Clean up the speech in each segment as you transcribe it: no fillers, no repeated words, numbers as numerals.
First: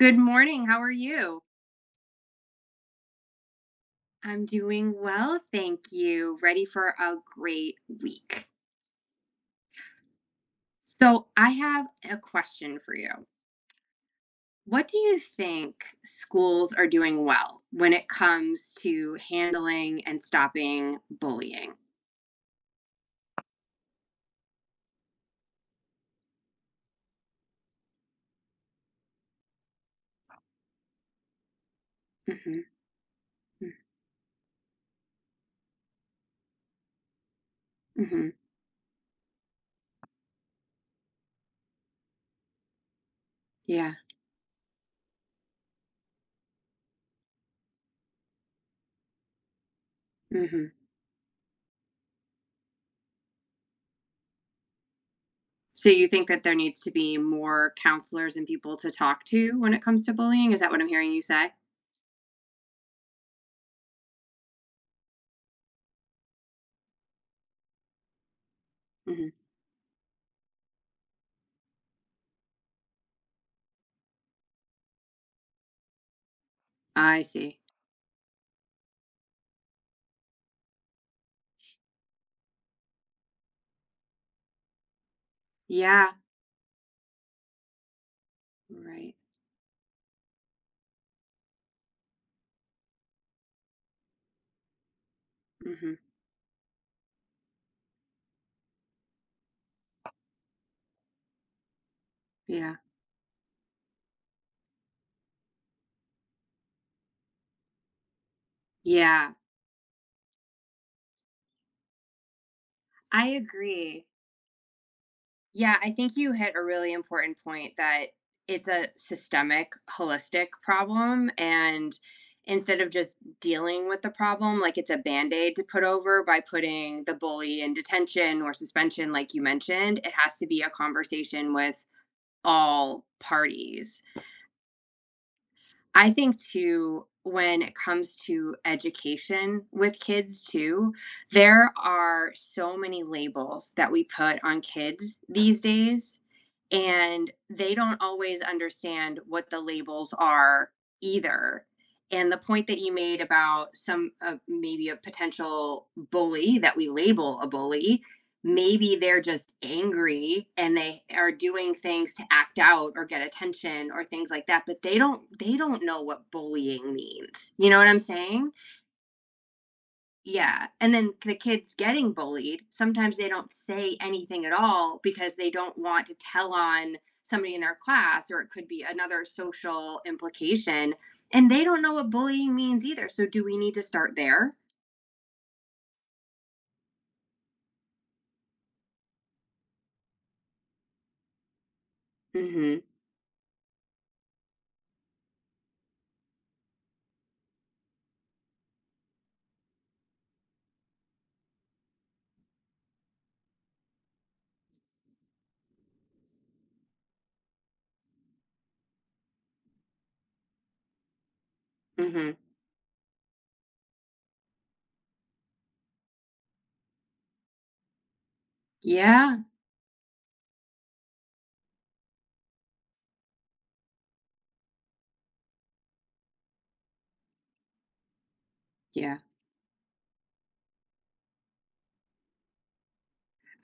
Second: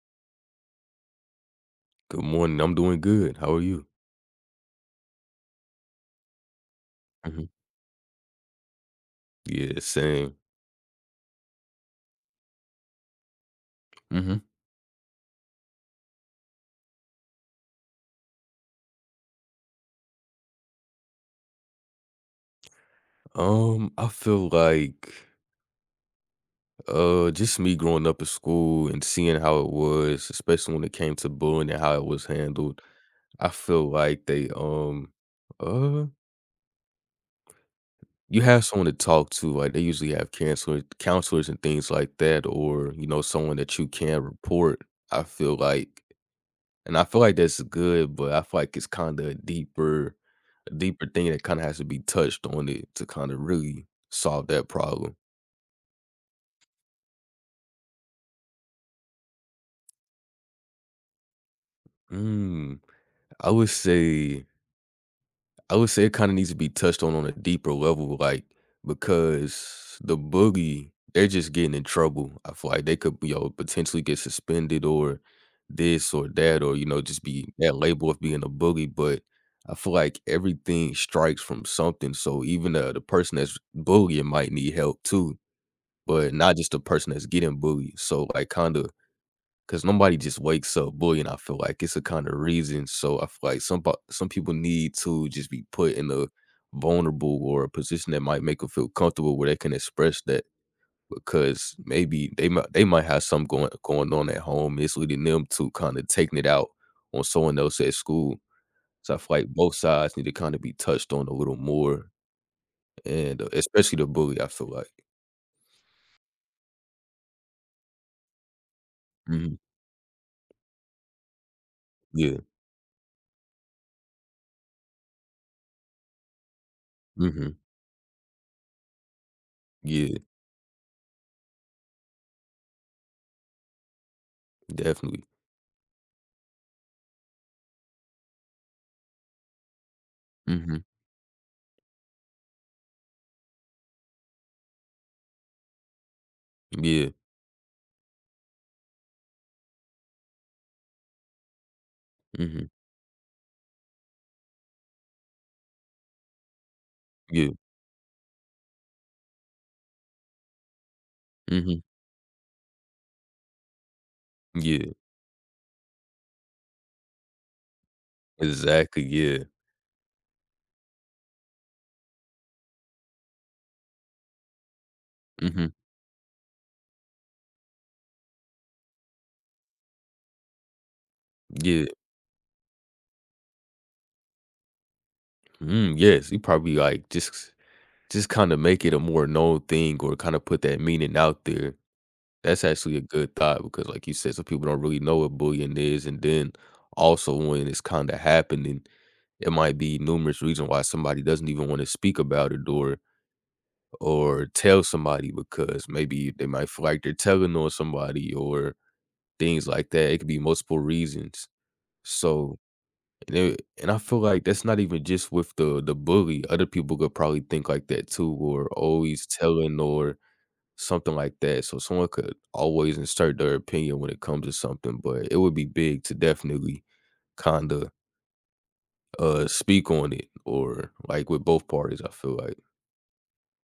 Good morning. How are you? Good morning. I'm doing good. How are you? I'm doing well, thank you. Ready for a Mhm. great week. Yeah, same. So, I have a question for you. Mhm. What do you think schools are doing well when it comes to handling and stopping bullying? I feel like just me growing up in school and seeing how it was, especially when it came to bullying and how it was Mhm, handled. I mm, feel like they uh mhm, you have someone to talk to. Like they usually have counselors and things like that, or you know, someone that you yeah, can report. I feel like And I feel like that's good, but I feel like it's kinda a mhm. Deeper thing that kinda has to be touched on it to kinda really solve that problem. So, you think that there needs to be more counselors and people to talk to when it comes to bullying? Is that what I'm hearing you say? Mm, I would say I would say it kinda needs to be touched on a deeper level, like, Mhm. because the boogie, they're just getting in trouble. I feel like they could, you know, potentially get suspended or this or that or, you know, I just be see. that label of being a boogie, but I feel like everything strikes from something, so even the person that's boogieing might need help too, Yeah, but not just the person that's getting boogie. So, like, kinda. right. 'Cause nobody just wakes up bullying, I feel like, it's a kinda reason, so I feel like some people need to just be put Mhm. in a vulnerable or a position that might make them feel comfortable where they can express that because maybe they might Yeah. they might have something going on at home, it's leading them to kinda taking it out on someone else at school. So I feel Yeah. like both sides need to kinda be touched on a little more I and, especially the agree. bully, I feel like. Yeah, I think you hit a really important point that it's a Mhm. systemic, holistic problem. And Yeah. instead of just dealing with the problem, like it's a band aid to put over by putting the Mhm. bully in detention or suspension, like you mentioned, it Yeah. has to be a conversation with all parties. Definitely. I think too, when it comes to education with kids Mhm. too, there are so many labels that we put on kids these days Yeah. and they don't always understand what the labels are either, and the point Mhm. that you made about some maybe a potential bully that we label a Yeah. bully, maybe they're just angry and they are doing Mhm. things to act out or get attention or things like that, but Yeah, they don't know what bullying means, you know what I'm saying? exactly, yeah. Yeah, and then the kids getting bullied, sometimes they don't say anything at all because they Mhm. don't want to tell on somebody in their class, or it could be another social implication, and they don't Yeah. know what bullying means either. So do we need to start there? Mm, yes, you probably, like, just kinda make it a more known thing or kinda put that meaning out there. That's Mhm, actually a good thought because, like you said, some people don't really know what bullying is, and then, also, when it's kinda happening, it might be numerous reason why somebody doesn't even wanna speak about it or tell somebody because maybe they might feel like they're telling on somebody or things like that. It could be multiple reasons. mhm. So. And I feel like that's not even just with the bully. Other people could probably think like that too, or always Yeah, telling or something like that. So someone could always insert their opinion when it comes to something, but it would be big to definitely kinda yeah. Speak on it or like with both parties, I feel like.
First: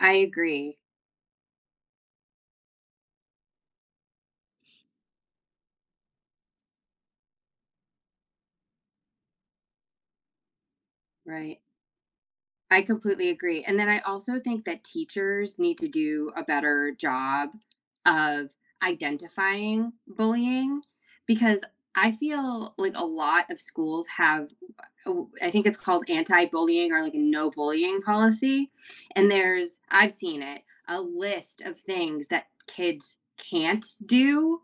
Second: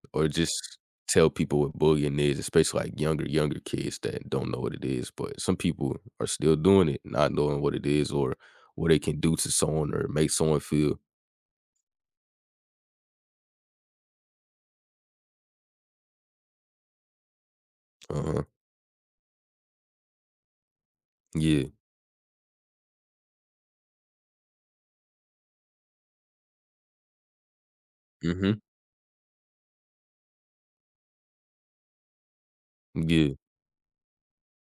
I Or agree, just tell people what bullying is, especially like younger kids that don't know what it is. But some people are still doing it, not knowing what it is or what it can do to someone or make someone feel. right. I completely agree. And then I also think that teachers need to do a better job Uh-huh. of identifying bullying, because Yeah. I feel like a lot of schools have, oh, I think it's called anti bullying, or like a no bullying Mhm. policy. And there's, I've seen it, a list of things that kids Yeah. can't do,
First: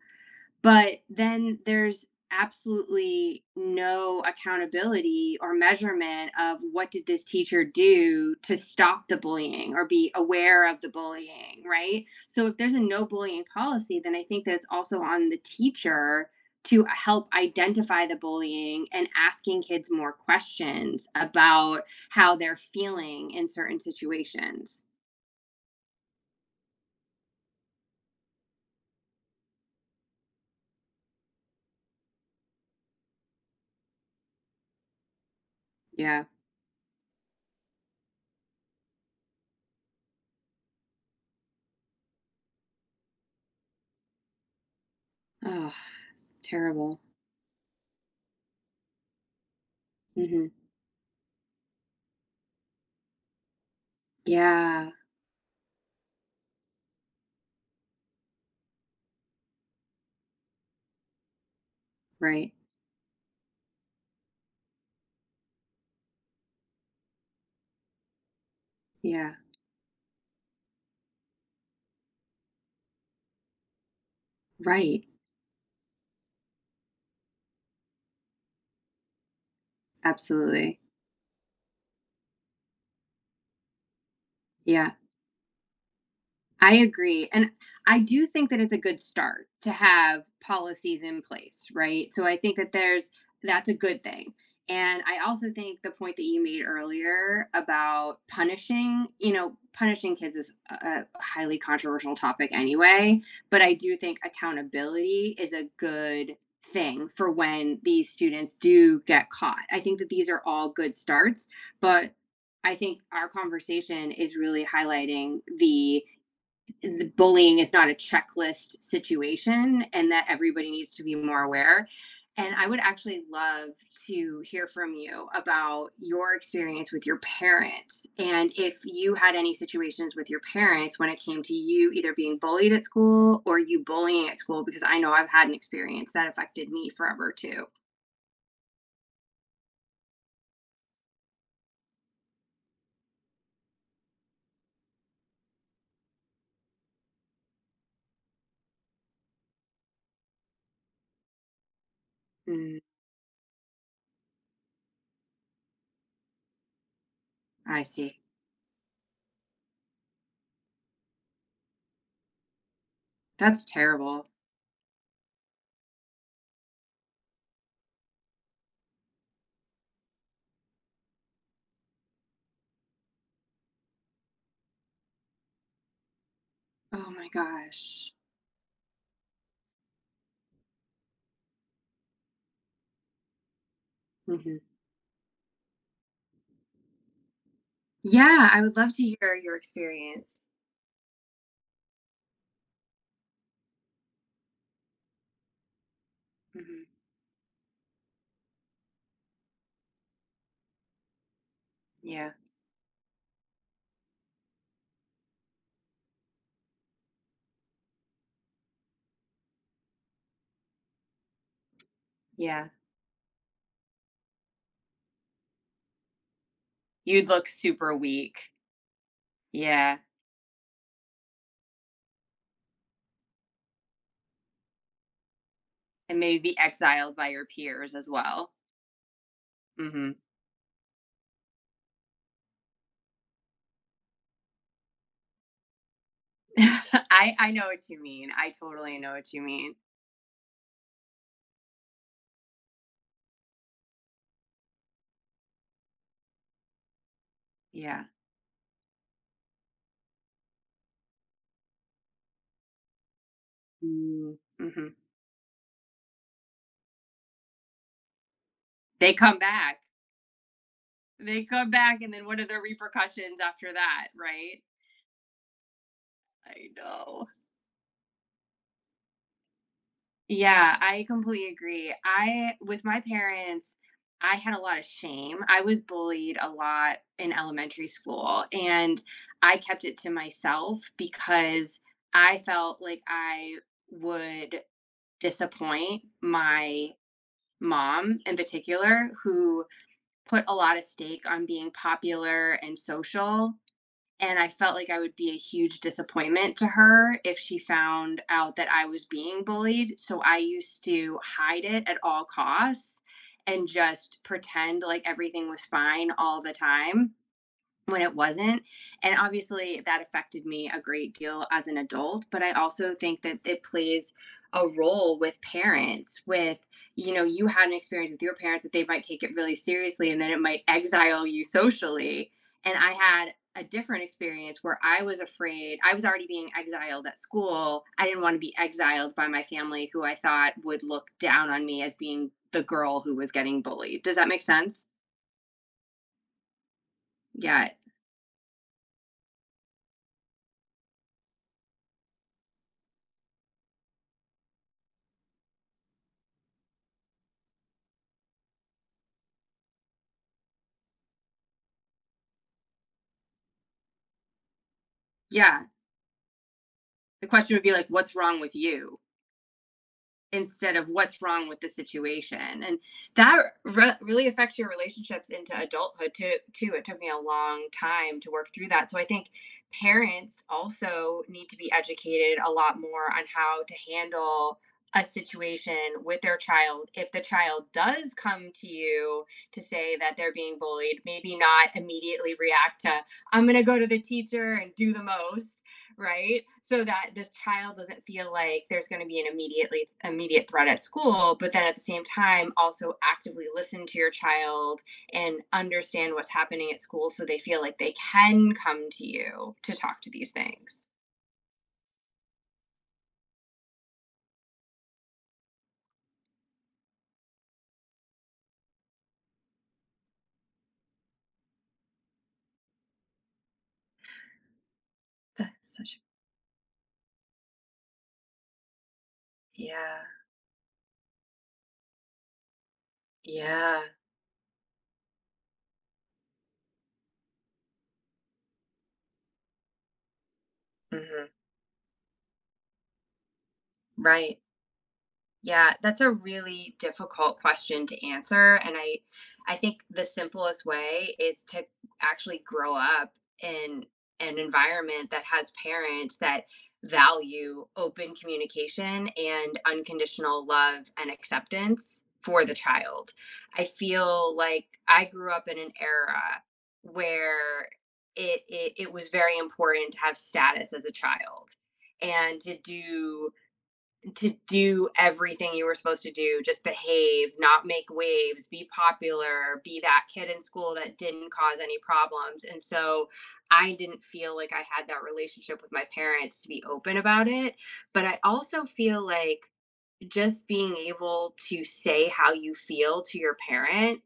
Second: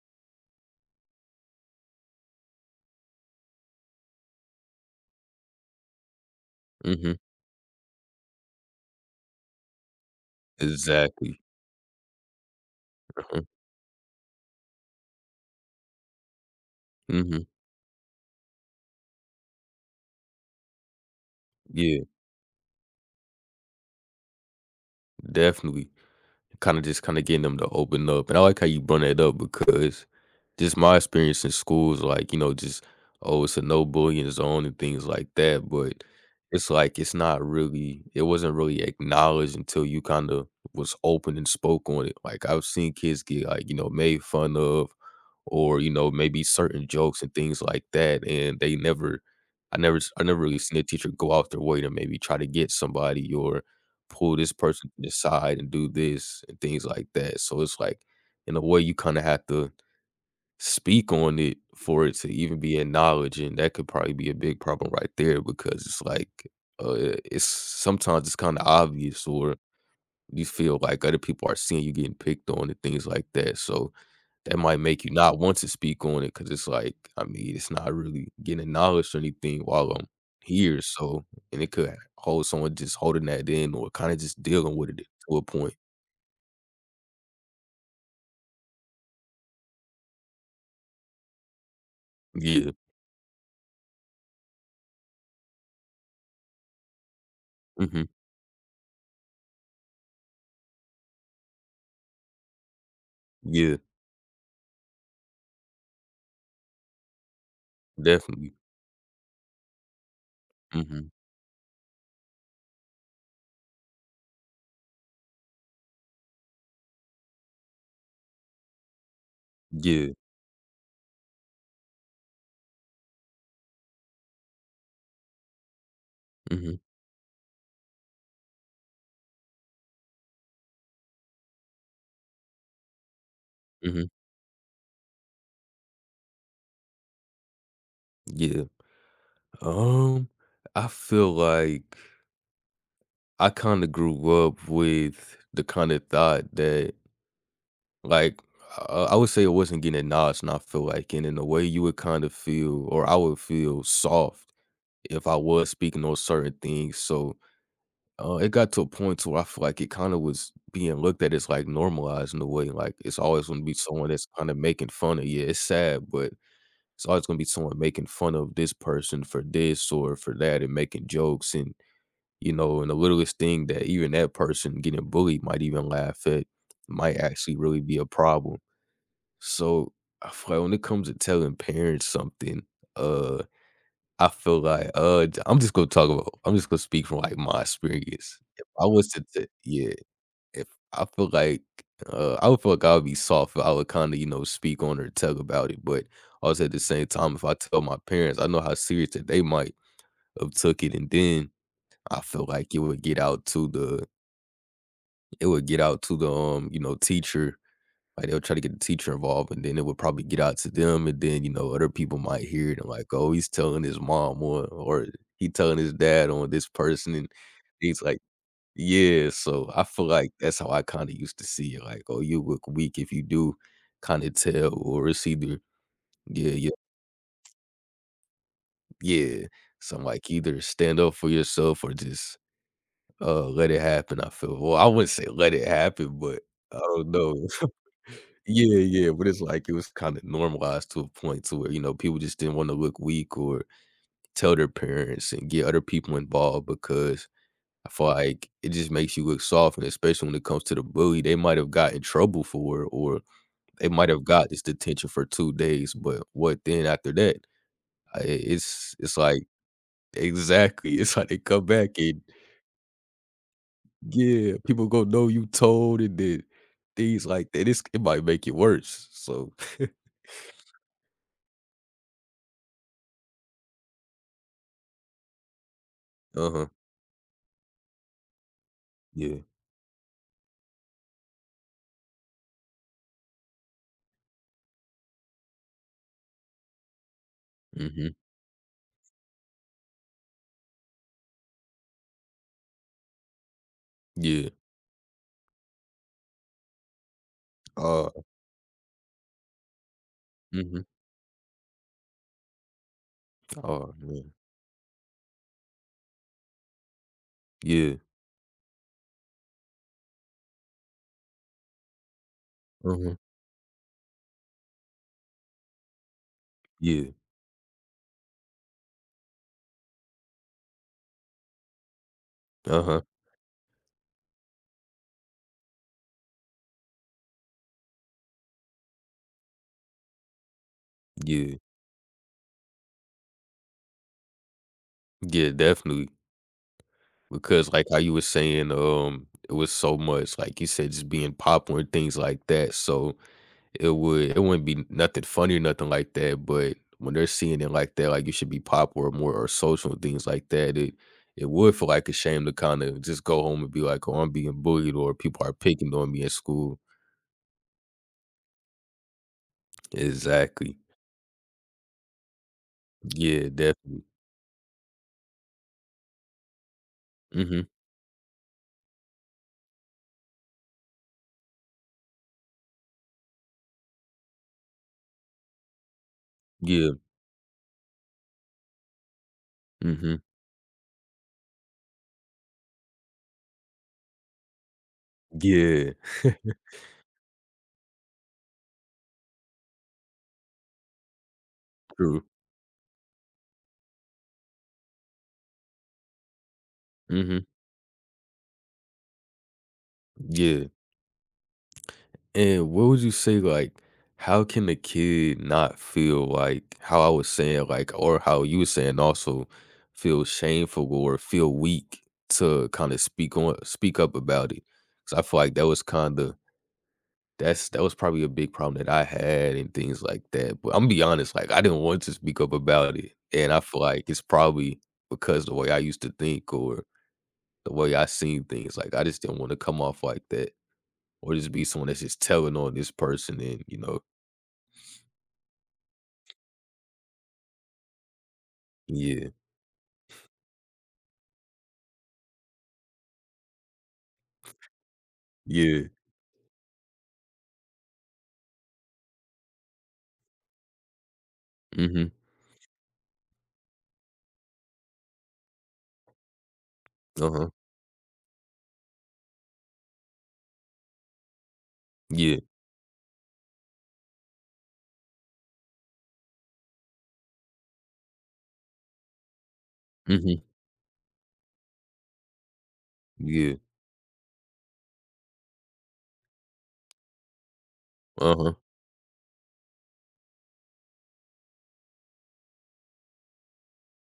but then there's absolutely no accountability or measurement of what did Mhm. this teacher do to stop the bullying or be aware of the Exactly. bullying, right? So if there's a no Uh-huh. bullying policy, then I think that it's also on the teacher to help Mhm. identify the bullying and asking kids more questions about Yeah. how they're feeling in certain situations. Definitely. Kinda getting them to open up, and I like how you brought that up because just my experience in school is like, you know, just, "Oh, it's a no bullying zone," and things like that, but Yeah. it's like it wasn't really acknowledged until you kinda was open and spoke on it. Like, I've seen kids get, like, you know, made fun of Oh, or, you know, maybe certain terrible. jokes and things like that, and they never I never s I never Hmm. really seen a teacher go out their way to maybe try to get somebody or pull this Yeah. person to the side and do this and things like that. So it's like, in a way, you kind of have to speak on it for it to Right. even be acknowledged, and that could probably be a big problem right there because it's like it's sometimes it's kind of obvious, Yeah. or you feel like other people are seeing you getting picked on and things like that. So that might make Right. you not want to speak on it, cause it's like, I mean, it's not really getting acknowledged or anything while I'm Absolutely. here, so. And it could hold someone just holding that in or kinda just dealing with Yeah, it to a point. I agree. And I do think that it's a good start to have policies in place, right? So I think that Yeah. there's that's a good thing. And I also think the point that you made earlier Mhm. about punishing, you know, punishing kids is a highly controversial topic anyway, but I Yeah. do think accountability is a good thing for when these students Definitely. do get caught. I think that these are all good Mhm. starts, but I think our conversation is really highlighting the bullying is not a checklist situation and Yeah. that everybody needs to be more aware. And I would actually love to hear from you about your Mhm. experience with your parents and if you had any situations with your parents when it came to you either being bullied at school or you Mhm. bullying at school, because I know I've had an experience that affected me forever too. Yeah. Um, I feel like I kinda grew up with the kinda thought that. Like, I would say it wasn't getting acknowledged, and I feel like and in a way you would kind of Mm, feel or I would feel soft if I was speaking on certain things, so, I see. It got to a point to where I feel like it kinda was being looked at as, like, normalized in a way, like, it's always gonna That's be someone terrible. that's kinda making fun of you, it's sad, but it's always gonna be someone making fun of this person for this or for that and making jokes and, you know, and the littlest thing that even that person getting bullied might even laugh at Oh might my actually really be a gosh. problem. So, I feel like when it comes to telling parents something, uh, I Mhm. feel like, j I'm just gonna speak from, like, my experience. Yeah, I If would I love to was to hear t your yeah, experience. if I feel like, I would feel like I would be soft I would kinda, you know, speak on or tell about it, but also at the Mhm. same time, if I tell my parents, I know how serious that they might have took it, and then I Yeah, feel like it would get out to the, you know, teacher. Like, they'll try to get the teacher involved, and then it would probably get out to them, and then, you know, other people might yeah. hear it and like, "Oh, he's telling his mom or he telling his dad on this person," You'd and look super he's like. weak. Yeah, so I Yeah. feel like that's how I kinda used to see it, like, "Oh, you look weak if you do kinda tell," or it's either. And maybe Yeah, be yeah, exiled by your peers as well. yeah. So I'm Hmm. like, "Either stand up for yourself or just. Let it happen, I feel. Well, I wouldn't say let it happen, but I don't I, know." I know what you mean. I Yeah, totally yeah, know but what you it's like it mean. was kinda normalized to a point to where, you know, people just didn't wanna look weak or tell their parents and get other people involved because I Yeah. feel like it just makes you look soft, and especially when it comes to the bully, they might have got in trouble for it or they might have got this Mm-hmm. detention for 2 days, but what then after that? I it's They it's come like back. exactly, it's like they They come come back back. And and. then what are the repercussions after that? Yeah, Right. people gonna know you told and then I things know. like that. It might make it worse. So. Yeah, I completely agree. I, with my parents, I had a lot of shame. I was bullied a Uh-huh. lot in elementary school and Yeah. I kept it to myself because I felt like I would disappoint my Mhm. mom in particular, who put a lot of stake on being popular and social, and I Yeah. felt like I would be a huge disappointment to her if she found Uh out that I was being bullied. So I mhm. used to hide it at all costs and Oh just man. pretend like everything was fine all the time Yeah. when it wasn't. And obviously, that affected me a great deal as an adult. But I also Uh-huh. think that it plays a role with parents, with, Yeah. you know, you had an experience with your parents that they might take it really seriously and then it might exile you socially. And I Uh-huh. had a different experience where I was afraid. I was already being exiled at school. I didn't want to be exiled by my family, who I thought would look down Yeah. on me as being the girl who was getting bullied. Does that make sense? Yeah, definitely. Yeah. Because like how you were saying, it was so much, like you said, just being popular and things like that. So. It wouldn't be nothing funny or nothing like that, but when they're seeing it like that, like, "You should be popular more or social," and things like that, it would feel like a shame to kinda just go home and be like, "Oh, I'm being bullied," or, "People are Yeah. picking on me at school." The question would be like, what's wrong with you, instead Exactly. of what's wrong with the situation, and that Yeah, definitely. really affects your relationships into adulthood too. It took me a long Mhm. time to work through that, so I think parents also need to be educated a lot more on how to handle a situation with their child. Yeah. If the child does come to you to say that Mhm. they're being bullied, maybe not immediately react to, I'm going to go to the teacher and do the most, Yeah. right? So that this child doesn't feel like there's going to be an immediate threat at school, but then at the same True. time also actively listen to your child and understand what's happening at school so they Mhm. feel like they can come to you to talk to these Yeah. things. And what would you say, like, how can a kid not feel like how I was saying, like, or how you were saying also feel shameful or feel weak to kind of speak up about it? Cause I feel That's like that was such a- kind of that was probably a big problem that I had and yeah. things like that. But I'm gonna be honest, like I didn't want to speak up about it. And I feel Yeah. like it's probably because the way I used to think or the way I seen things. Like I just didn't want to come off like that. Hmm. Or just be someone that's just telling on this person and, you know. Right. Yeah, that's a really difficult question to answer, and Yeah, I think the simplest way is to actually grow up in an environment that has yeah, parents that value open communication and unconditional love and acceptance mhm, for the child. I feel like I grew up in an era uh-huh, where it was very important to have status as a child yeah, and to do everything you were supposed to do, just behave, not make waves, be popular, be that kid in mhm, school that didn't cause any problems. And so yeah, I didn't feel like I had that relationship with my parents to be open about it, but I uh-huh, also feel like just being able to say how you feel to your parent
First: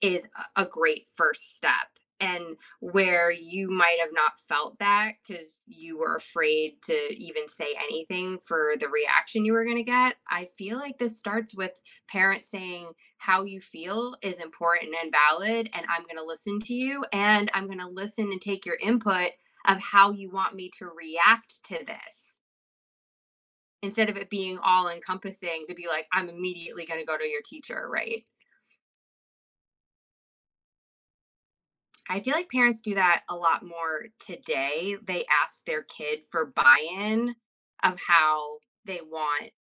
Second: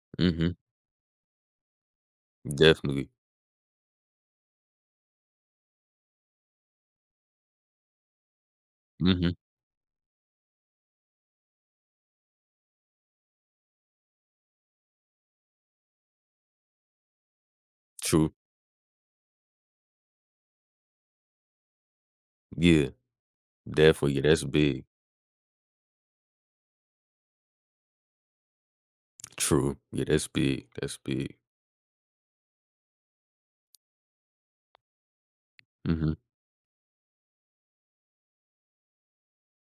is mhm, a great first step. And definitely, where you might have not felt that because you were afraid to even say anything for the mhm, reaction you were going to get, I feel like this starts with parents saying, how you feel is important and valid, and I'm going to listen to you, and I'm going to listen true, and take your input of how you want me to react to this, yeah, instead definitely, of yeah, it that's being big, all encompassing to be like, I'm immediately going to go to your teacher, right? true, yeah, that's big, I feel like parents do that a lot more today. They ask their mhm, kid for buy-in of how they want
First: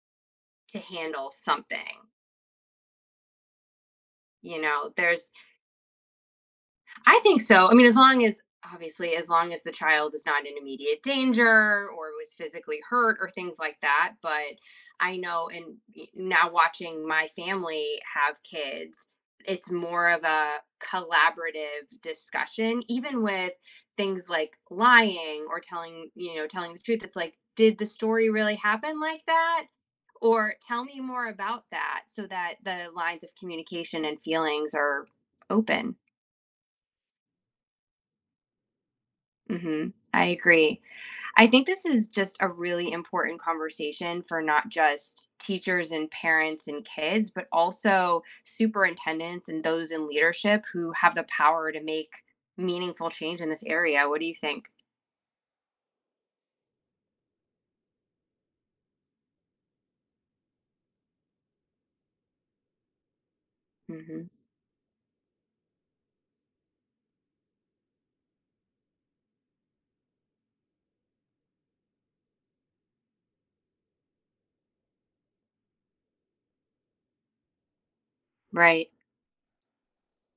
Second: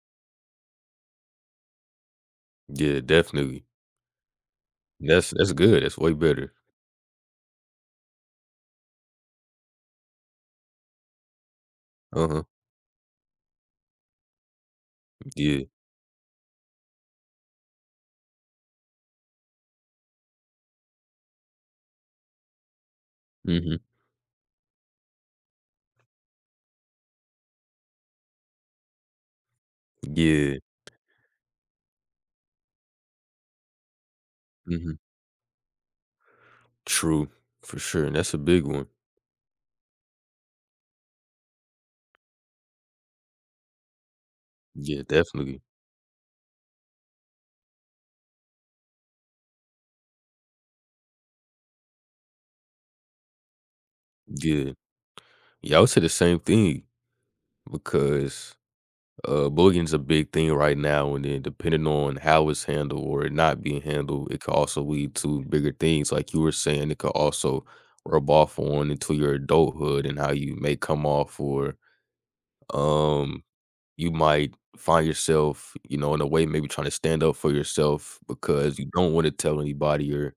to handle something. yeah, definitely, You know, there's that's good, that's way better, I think so. I mean, as long as, obviously, as long as the child is not in immediate danger or was uh-huh, physically hurt or things like that. But I know, yeah, and now watching my family have kids, it's more of a collaborative discussion, even with mhm, things like lying or telling, you know, telling the truth. It's like, did the story really happen like that? Or yeah, tell me more about that, so that the lines of communication and feelings mhm, are open. true, for sure, and that's a big one, Mhm. I agree. I think this is just a really important conversation for not yeah, just definitely, teachers and parents and kids, but also superintendents and those in leadership who have the power to make meaningful change in this area. What do you think? yeah, yeah, I would say the same thing because. Bullying's a big thing right now, and then depending on how it's handled or it not being handled, Mhm. it could also lead to bigger things. Like you were saying, it could also rub off on into your adulthood and how you may come off, or um, you might find yourself, you know, in a way maybe trying to stand up for yourself because you Right. don't want to tell anybody or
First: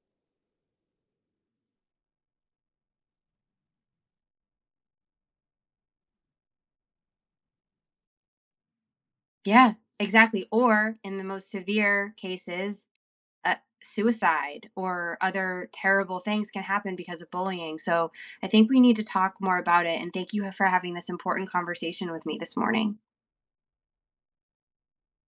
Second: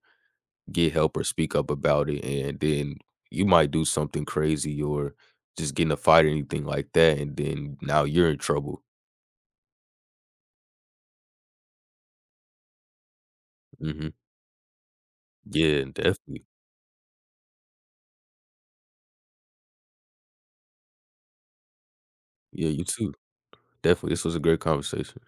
get help or speak up about it, and then you might do something crazy or just get in a fight or anything like that, and then now you're in trouble. Yeah, exactly. Or in the most severe cases, uh, Mhm. suicide or other Yeah, terrible definitely. things can happen because of bullying. So I think we need to talk more about it. And thank you for having this important conversation with me this Yeah, you morning. too. Definitely. This was a great conversation.